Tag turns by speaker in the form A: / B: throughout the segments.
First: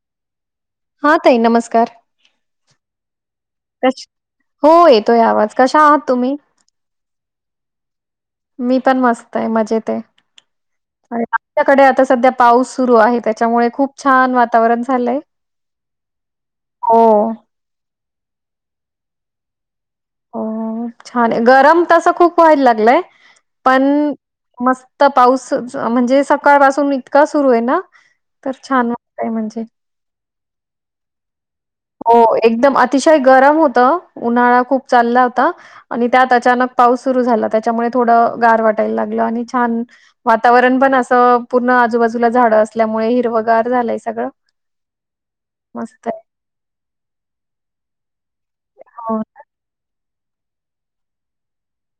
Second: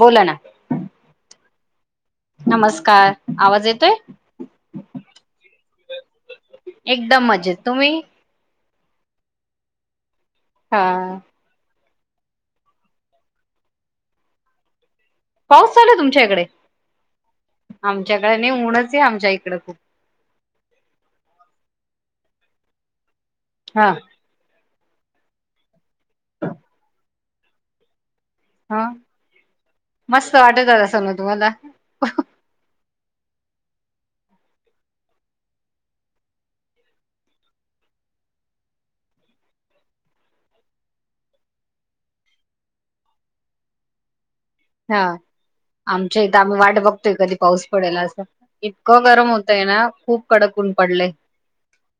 A: बोला ना.
B: हा ताई नमस्कार.
A: नमस्कार आवाज येतोय?
B: कश हो, येतोय आवाज. कशा आहात तुम्ही?
A: एकदम मजेत तुम्ही?
B: मी पण मस्त आहे, मजेत.
A: हा
B: आमच्याकडे आता... सध्या पाऊस सुरू आहे, त्याच्यामुळे खूप छान वातावरण आहे.
A: पाऊस चालू आहे का तुमच्या इकडे?
B: हो,
A: आमच्याकडे नाही, ऊनच आहे आमच्या इकडे खूप.
B: हो छान आहे. गरमी तशी खूप व्हायला लागली आहे,
A: हा
B: पण... मस्त पाऊस! म्हणजे सकाळपासून इतका सुरू आहे ना. तर
A: हा,
B: छान वाटतंय म्हणजे.
A: मस्त वाटतंय असं ना तुम्हाला?
B: हो, एकदम अतिशय गरम होतं. उन्हाळा खूप चालला होता आणि त्यात अचानक पाऊस सुरू झाला. त्यामुळे थोडं गार वाटायला लागलं. छान वातावरण आहे. आजूबाजूला झाडं असल्यामुळे सगळीकडे हिरवागार झालं आहे. सगळं.
A: हा,
B: मस्त आहे.
A: आमच्या इथे आम्ही वाट बघतोय, कधी पाऊस पडेल असं. इतकं
B: हो
A: गरम
B: ना.
A: होतंय ना, खूप कडक ऊन पडलंय.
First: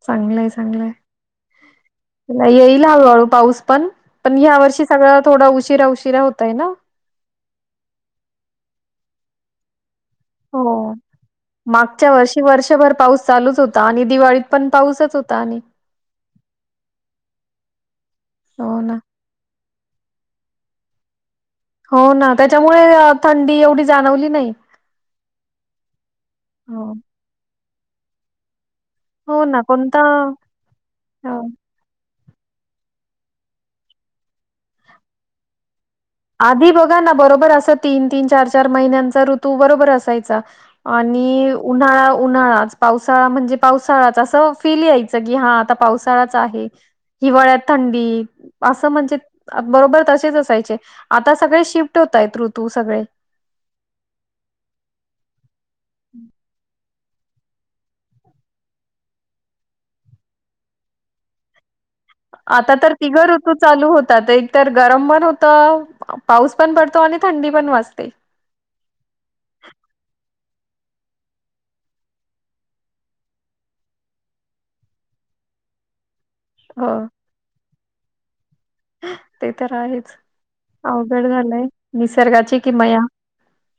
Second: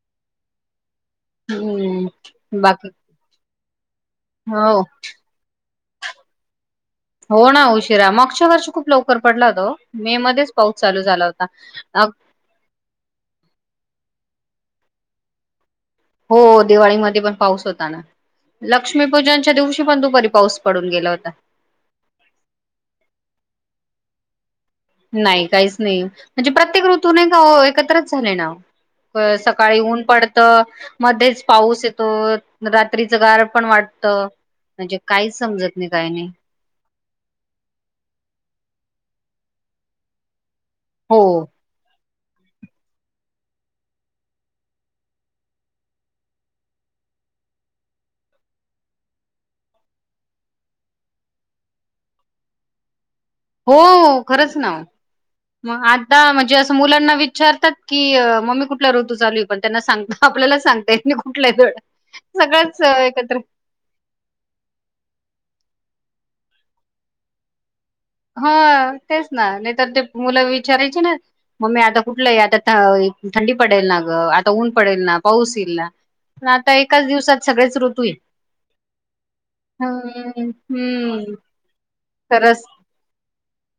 B: चांगलंय, चांगलंय.
A: हम्म
B: येईल
A: बाकी
B: हळूहळू पाऊस, पण
A: हो
B: यावर्षी सगळंच थोडं उशिरा आहे. शिरा होतोय ना?
A: हो ना, उशिरा. मागच्या वर्षी खूप लवकर पडला होता तो.
B: हो,
A: अ
B: मागच्या वर्षी वर्षभर पाऊस चालूच होता आणि दिवाळीतही. पण पाऊसच होता आणि...
A: हो दिवाळीमध्ये पण पाऊस होताना
B: हो ना.
A: लक्ष्मीपूजनच्या दिवशी पण तूप पाऊस पडून गेला होता.
B: हो ना त्याच्यामुळे थंडी एवढी जाणवली नाही.
A: नाही काहीच नाही म्हणजे प्रत्येक
B: हो.
A: ऋतूून आहे का एकत्रच झाले ना. होय
B: हो ना.
A: सकाळी ऊन प.
B: कोणता हो
A: रात्रीचे गार पण वाटतं म्हणजे काहीच समजत नाही. काही नाही
B: आधी बघा ना बरोबर तीन तीन चार चार महिन्याचा.
A: हो
B: आणि उन्हाळा. उन्हाळाच पावसाळा म्हणजे पावसाळाच असं फील यायच की हा आता पावसाळाच आहे. हिवाळ्यात थंडी असं म्हणजे बरोबर तसेच असायचे. आता सगळे शिफ्ट होतय ऋतू सगळे.
A: हो खरच ना म आता म्हणजे अस मुलांना. विचारतात की मम्मी कुठला ऋतू चालू आहे पण त्यांना सांग आपल्याला सांगताय कुठला.
B: आता
A: सगळंच
B: तर तिघ
A: एकत्र
B: ऋतू चालू होतात एकत गरम पण होत. पाऊस पण पडतो आणि थंडी पण वाजतेो.
A: हा तेच ना नाही तरर ते मुलं चाराय ना मी आता कुठलं आता थंडी पडेल ना ग आता ऊन पडेल ना पाऊस. आता
B: हो
A: एकाच दिवसात सगळेच ऋतू आहे.
B: ते तर आहेच
A: हम्म
B: अवघड
A: हम्म
B: झालंय निसर्गाची
A: खरच.
B: किमया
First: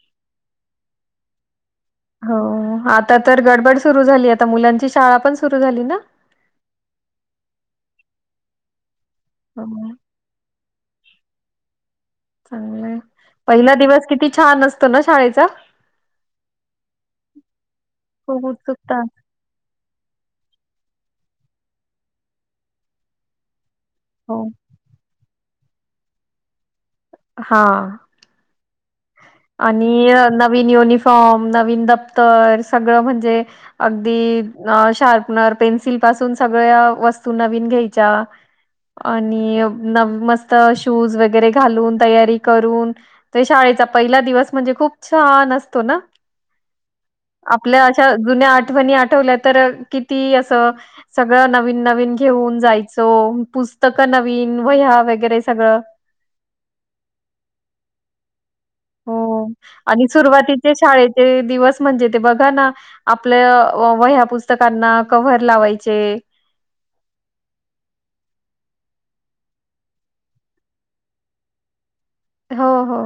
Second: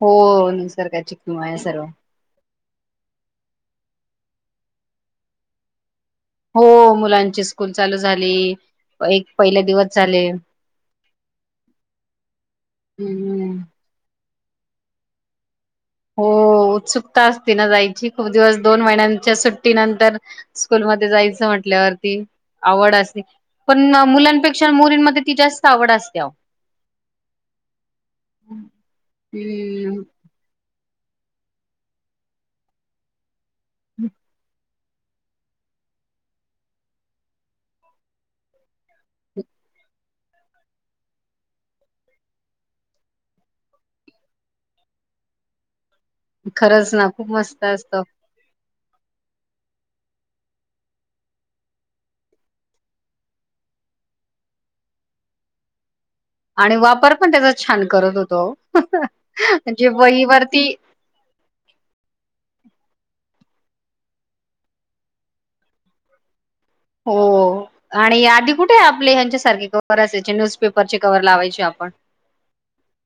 A: हो निसर्गाची किमया सर्व हे सर्व
B: हो आता तर गडबड सुरु झाली आता मुलांची शाळा पण सुरु झाली ना.
A: हो मुलांची स्कूल चालू झाली एक पहिले
B: हो
A: दिवस झाले.
B: चांगलंय
A: हम्म.
B: पहिला दिवस किती छान असतो ना शाळेचा.
A: हो उत्सुकता असती ना जायची खूप दिवस दोन
B: उत्सुकता असते.
A: महिन्यांच्या सुट्टी नंतर स्कूल मध्ये जायचं म्हटल्यावरती आवड असली. पण
B: हो.
A: मुलांपेक्षा मुलीमध्ये ती जास्त आवड असते.
B: हा.
A: हम्म
B: आणि नवीन युनिफॉर्म नवीन दफ्तर सगळं म्हणजे अगदी. अ शार्पनर पेन्सिल पासून सगळ्या वस्तू नवीन घ्यायच्या आणि न मस्त शूज वगैरे घालून तयारी करून ते शाळेचा पहिला दिवस म्हणजे खूप छानतो
A: खरंच ना खूप मस्त
B: आपल्या
A: असतं.
B: अशा जुण्या नी आठवल्या तर किती अस सगळं नवीन नवीन घेऊन जायच पुस्तक नवीन वह्या वगैरे सगळं
A: आणि वापर पण त्याचा छान करत होतो
B: हो
A: म्हणजे
B: आणि
A: वहीवरती
B: सुरुवातीचे शाळेचे दिवस म्हणजे ते बघा ना आपल्या व ह्या पुस्तकांना कव्हर लावायचे
A: हो आणि आधी कुठे आपले ह्यांच्यासारखे कव असायचे न्यूजपेपरचे कववर लावायचे आपण
B: हो हो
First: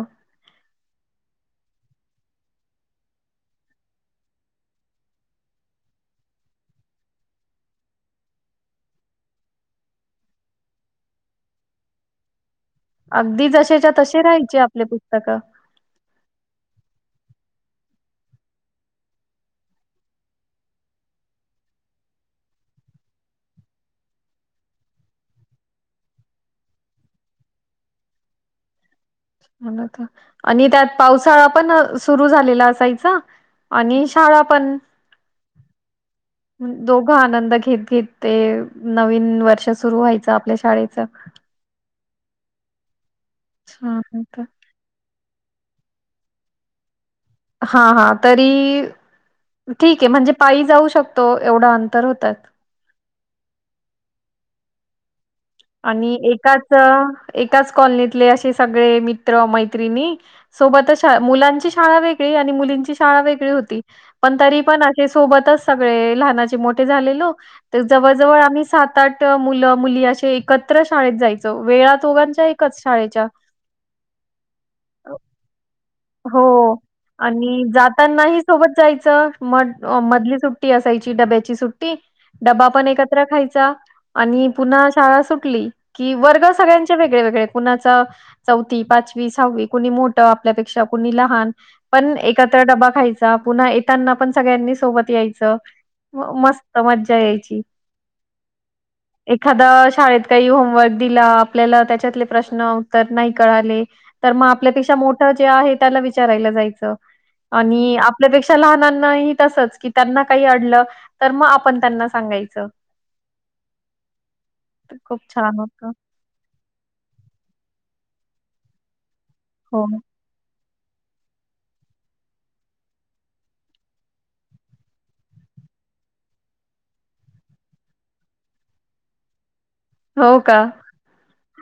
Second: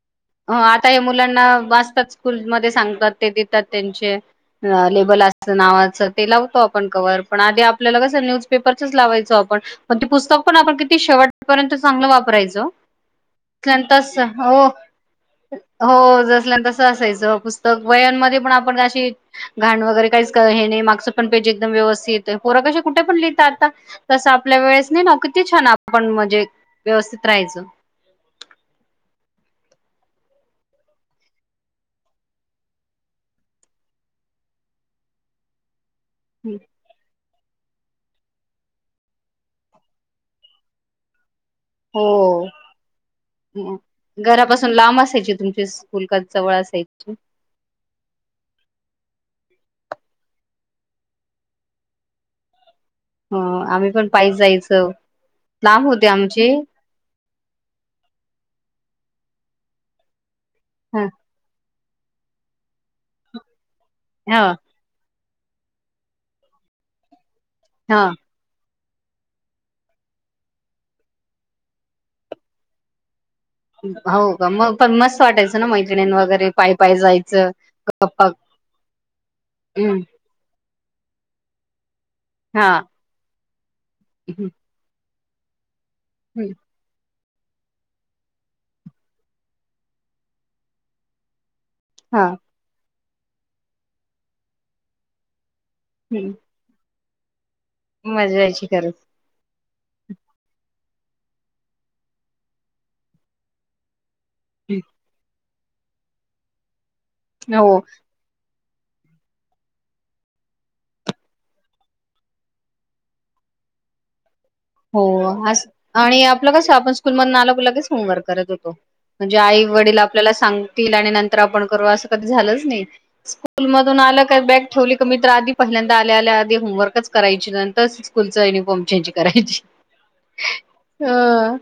A: अ आता हे मुलांना वाचतात स्कूलमध्येध्ये सांगतात ते देतात त्यांचे लेबल नावाचं ते लावतो आपण कव्ह पण आधी आपल्याला कस न्यूज पेपरच लावायचो आपण म ते पुस्तक पण आपण किती शेवटपर्यंत चांगलं वापरायचं
B: अगदी
A: ल्या
B: जसेच्या
A: तच
B: तसे राहायचे
A: हो
B: आपले पुस्तकं
A: हो जसल्या त असय पुस्तक वयामध्ये पण आपणशी घाण वगैरे मागचं पण पेज व्यवस्थित पोरं कुठं पण लिहीत आता तसं आपल्या वेळेस ना
B: [unintelligible] आणि त्यात पावसाळा [unintelligible] कि ते
A: हो
B: हां,
A: घरापासून लांब असायची तुमची [unintelligible]
B: हा हा तरी ठीक आहे म्हणजे पायी जाऊ शकतो एवढं अंतर होतात.
A: हो आम्ही पण पाईच जायचो
B: आणि एकाच एकाच कॉलनीतले असे सगळे मित्र मैत्रिणी सोबत
A: ह
B: मुलांची शाळा वेगळी आणि मुलीनची शाळा वेगळी होती. पण
A: ह
B: तरी पण सोबतच सगळे लहानाचे मोठे झालेलो तर
A: हा
B: जवळ जवळ आम्ही सात सात आठ मुलं मुली असे एकत्र शाळेत जायचं वेळा दोघांच्या एकच शाळेच्या.
A: हो का मग पण मस्त वाटायचं ना मैत्रिणी वगैरे पाय
B: हो.
A: पाय जायचं
B: आणि
A: गप्पा
B: जातानाही सोबत जायचं म
A: हम्म
B: मधली सुट्टी असायची. डब्याची सुट्टी डबा
A: हा
B: पण एकत्र खायचा आणि
A: हम्म
B: पुन्हा शाळा सुटली. कि वर्ग सगळ्यांचे वेगळे वेगळे कुणाच चौथी पाचवी सहावी कुणी मोठं आपल्यापेक्षा कुणी लहान पण
A: हा
B: एकत्र डबा खायचा पुन्हा येताना पण सगळ्यांनी सोबत यायचं. मस्त मज्जा यायची.
A: मज्जा यायची खरच.
B: एखादा शाळेत काही होमवर्क दिला आपल्याला त्याच्यातले प्रश्न उत्तर नाही कळाले तर मग
A: खरंच
B: आपल्यापेक्षा मोठं जे आहे त्याला विचारायला जायचं
A: हो
B: आणि आपल्यापेक्षा लनांनाही तसच की त्यांना काही अडलं तर मग आपण त्यांना सांगायच. [unintelligible]
A: हो आणि आपलं कस आपण स्कूल मधून आल लगेच होमवर्क करत होतो. म्हणजे आई
B: हो,
A: वडील आपल्याला सांग आणि नंतर आपण करू अस कधी झालंच नाही स्कूल मधून आलं का बॅग ठेवली क मी आधी पहि नर आल्या आधी होमवर्कच करायची नंतरच स्कूलचं युनिफॉर्म चेंज करायची.
B: हो का?
A: हह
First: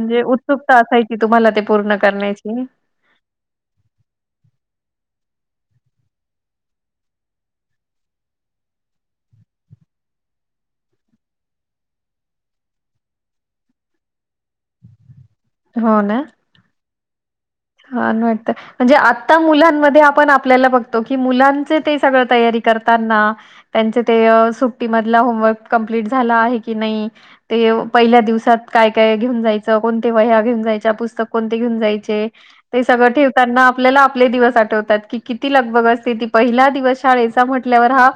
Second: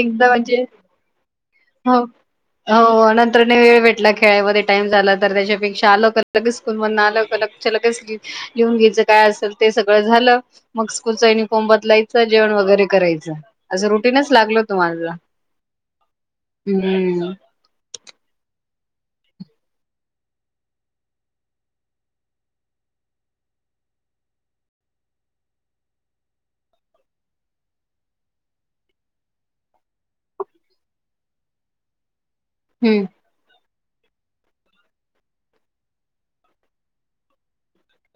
A: एकदा म्हणजे-
B: उत्सुकता असायची तुम्हाला ते
A: हो
B: पूर्ण करण्याची.
A: हो नंतर न वेळ भेटला खेळामध्ये [unintelligible] ते सगळ झाल. मग स्कूल चा युनिफॉर्म बदलायचा जेवण वगैरे करायच आस रूटिंगच लागल होत. तुम्हाला
B: हो ना.
A: हम्म.
B: छान वाटतं म्हणजे आता मुलांमध्ये आपण आपल्याला बघतो, की मुलांच ते सगळ तयारी करताना तेंच ते सुट्टी मधला होमवर्क कंप्लीट झाला आहे की नाही पहिल्या दिवसात काय काय घेऊन जायचं, कोणते वह्या घेऊन जायच्या, पुस्तक कोणते घेऊन जायचे. ते
A: हम्म.
B: सगळं ठेवताना आपल्याला आपले दिवस आठवतात की किती लगबग असते ती पहिला दिवस शाळेचा म्हंटल्यावर हा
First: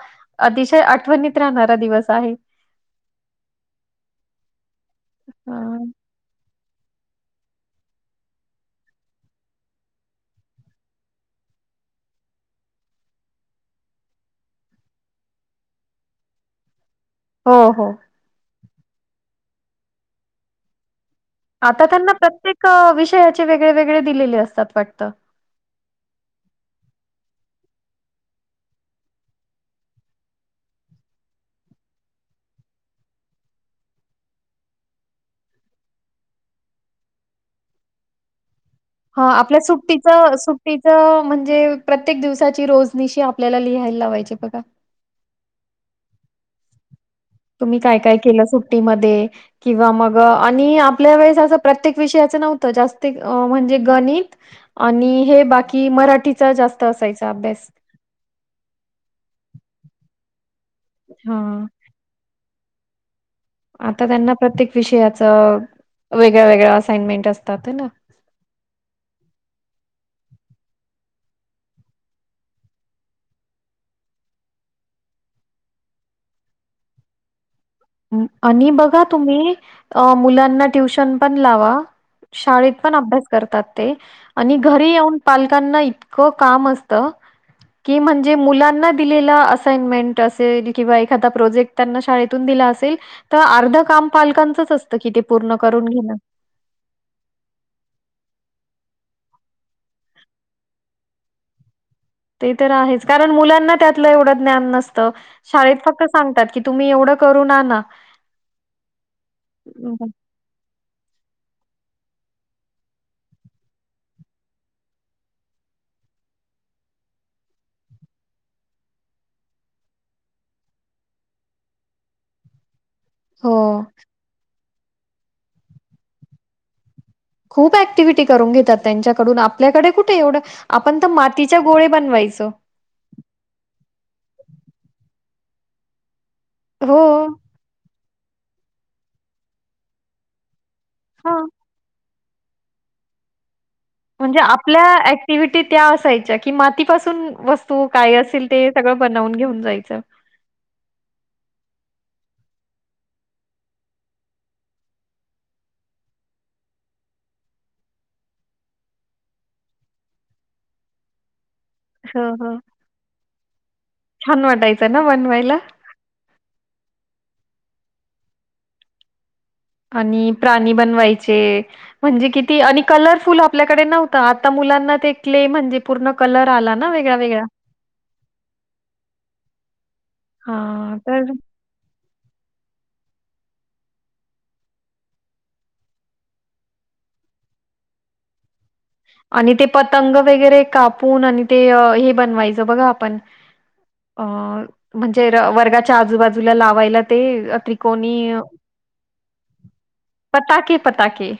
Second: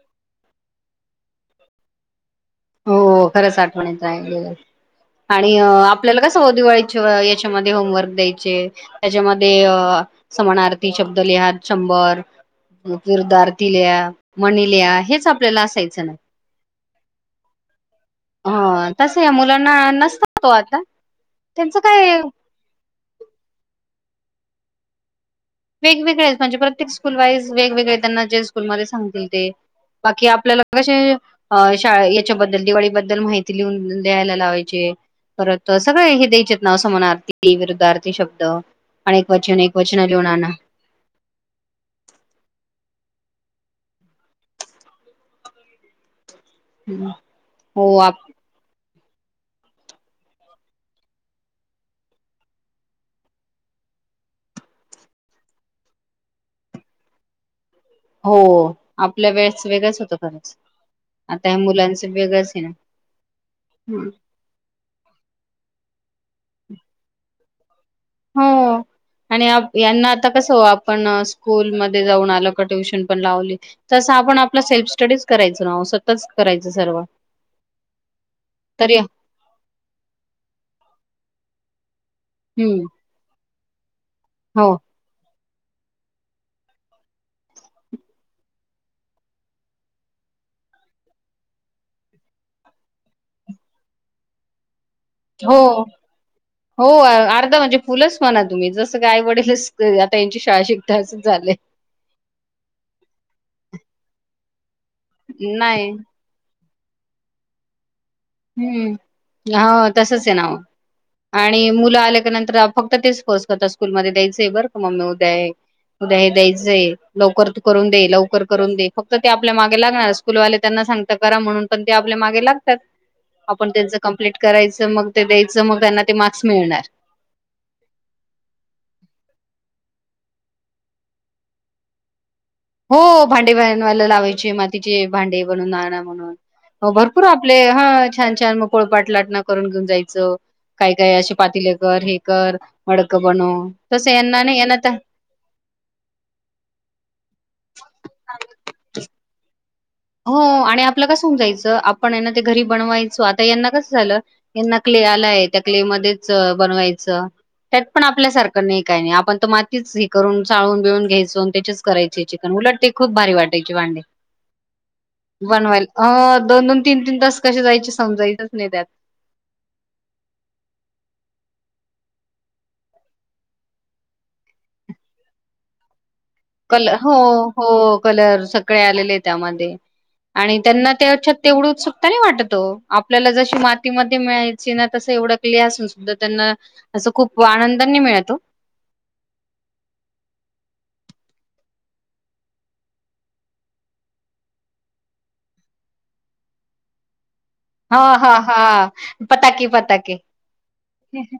B: अतिशय आठवणीत राहणारा दिवस आहे.
A: हो खरंच आठवणीत राहिलेला आहे.
B: अ,
A: आणि आपल्याला कसं हो दिवाळी याच्यामध्ये होमवर्क द्यायचे त्याच्यामध्ये समानार्थी शब्द लिहा वर विरुद्धार्थी लिहा, म्हणी लिहा हेच आपल्याला आसायच ना.
B: हो, हो.
A: हं तसं मुलांना नसतात ओ आता. त्यांचं
B: आता त्यांना
A: काय
B: प्रत्येक विषयाचे वेगळे, वेगळे दिलेले असतात वाटतं.
A: वेगवेगळेच म्हणजे प्रत्येक स्कूल वाईज वेगवेगळे त्यांना जे स्कूलमध्येध्ये सांगतील ते. बाकी आपल्याला कसे शाळा याच्याबद्दल दिवाळीबद्दल माहिती लिहून द्यायला लावायचे. परत सगळं हे द्यायचेत ना समानार्थी, विरुद्धार्थी शब्द.
B: हा
A: अनेक वचन
B: आपल्या
A: एक वचन
B: सुट्टीच
A: लिहून आणा
B: सु तिचं म्हणजे प्रत्येक दिवसाची रोजनिशी आपल्याला लिहायला लावायचे बघा. [unintelligible]
A: हम्म.
B: तुम्ही काय, काय केलं सुट्टीम किंवा मग आणि आपल्या वेळेस प्रत्येक विषयाचं नव्हतं जास्त अ म्हणजे ग णित आणि हे बाकी मराठीचा जास्त असायचा अभ्यास.
A: हो आपल्या वेळेच वेगळंच होत खरंच. आता ह
B: हां,
A: मुलांचं वेगळंच है ना?
B: आता त्यांना प्रत्येक विषयाच वेगळ्या, वेगळ्या असाइनमेंट असतात आहे हाय ना.
A: हो. आणि यांना आता कसं आपण स्कूलमध्ये जाऊन आलो का ट्युशन पण लावली तसं आपण आपला सेल्फ स्टडीज करायचो ना. स्वतःच करायचं सर्व.
B: [inaudible] आणि
A: तरी
B: बघा तुम्ही मुलांना अ ट्युशन पण लावा शाळेत
A: हम्म.
B: पण अभ्यास करतात ते आणि
A: हो
B: घरी येऊन पालकांना इतकं काम असतं की म्हणजे मुलांना दिलेला असाईंमेंट असेल किंवा एखादा प्रोजेक्ट त्यांना शाळेतून दिला अस तील तर अर्ध काम पालकांचच अस
A: हो, हो अर्धा म्हणजे फुलच म्हणा तुम्ही जसं काय आई वडीलच आता यांची शाळा शिकता असंच झालं.
B: ते तर आहेच, कारण मुलांना त्यातलं एवढं ज्ञान नसतं. शाळेत
A: नाही
B: फक्त सांगतात की तुम्ही एवढं करू आणा.
A: हम्म. हा
B: हं,
A: तसच आहे ना ओ. आणि मुलं आल्या का नंतर फक्त तेच फोर्स करतात, स्कूलमध्येध्ये द्यायचं आहे बरं का मम्मी उद्या हे. उद्या हे द्यायचं आहे लवकर करून दे, लवकर करून दे. फक्त ते आपल्या मागे लागणार स्कूलवाले त्यांना सांगत करा म्हणून पण ते आपल्या मागे लागतात. आपण
B: हो.
A: त्यांचं कमप्लीट करायचं, मग ते द्यायचं. मग त्यांना ते मार्क्स मिळणार.
B: खूप ऍक्टिव्हटी करून घेतात त्यांच्याकडून. आपल्याकडे कुठे एवढं आपण तर मातीच्या गोळे बनवायचो.
A: हो भांडे बनवायला लावायचे मातीचे, भांडे बनवुन आणा म्हणून. हो भरपूर आपले हा छान, छान मग पोळपाट लाटण करून घेऊन जायचो. काही काय असे
B: हां.
A: पातीले कर हे कर मडक बनव. तसं
B: म्हणजे
A: यांना नाही यांना
B: आपल्या
A: त्या
B: ऍक्टिव्हटी त्या असायच्या की मातीपासून वस तू काय असेल ते सगळं बनवून घेऊन जायच.
A: हो आणि आपलं कस सम जाायचं आप पण यांना ते घरी बनवायचो आता यांना कसं झालं यांना क्ले आलाय त्या क्ले मध्येच बनवाय च त्यात पण आपल्यासारखं नाही काही नाही आपण तर मातीच हे करून चाळून बिळून घ्यायचो करायचे
B: हं,
A: चिकन
B: हं.
A: उलट ते खूप भारी वाटायची भांडे.
B: छान वाटायचं ना बनवायला
A: बनवायल अ दोन दोन तीन तीन तास कसे जायचे समजायचच नाही त्यात.
B: आणि प्राणी बनवायचे म्हणजे किती आणि कलरफुल आपल्याकडे नव्हतं आता मु लांना ते क्ले म्हण पुर्ण
A: कल हो हो कलर सगळे आलेले त्यामध्ये आणि त्यांना
B: हां,
A: त्या
B: तर
A: अछत तेवढंच तरी वाटतो आपल्याला जशी मातीमध्ये मिळायची ना तस एवडकले असून सुद्धा त्यांना असं खूप आनंदांनी मिळत ओ.
B: [unintelligible] आणि ते पतंग वगैरे कापून आणि ते हे बनवायचं बघा आपण अ म्हणजे वर्गाच्या आजूबाजूला लावायला ते
A: हा
B: त्रिकोणी
A: हा हा पताके पताके.
B: पताके पताके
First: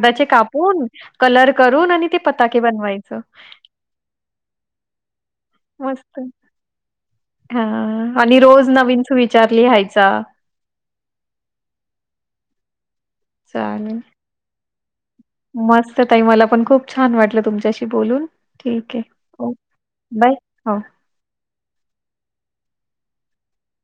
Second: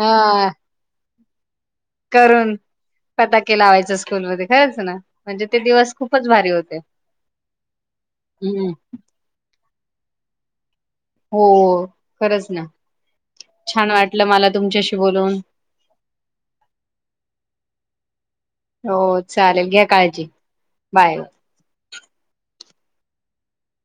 A: हा
B: कापून कलर करून आणि ते
A: करून
B: पताके बनवायचं.
A: पता के लावायचां स्कूल मध्ये खरंच ना म्हणजे ते दिवस खूपच भारी होते.
B: हा आणि रोज
A: हम्म
B: नवीन सुविचार लिहायचा.
A: हो खरच ना छान
B: चालेल.
A: वाटलं मला तुमच्याशी बोलून
B: मस्त ताई मला पण खूप छान वाटलं तुमच्याशी बोलून, ठीक
A: हो
B: आहे ओ
A: चालेल घ्या काळजी घे
B: बाय. हो.
A: बाय...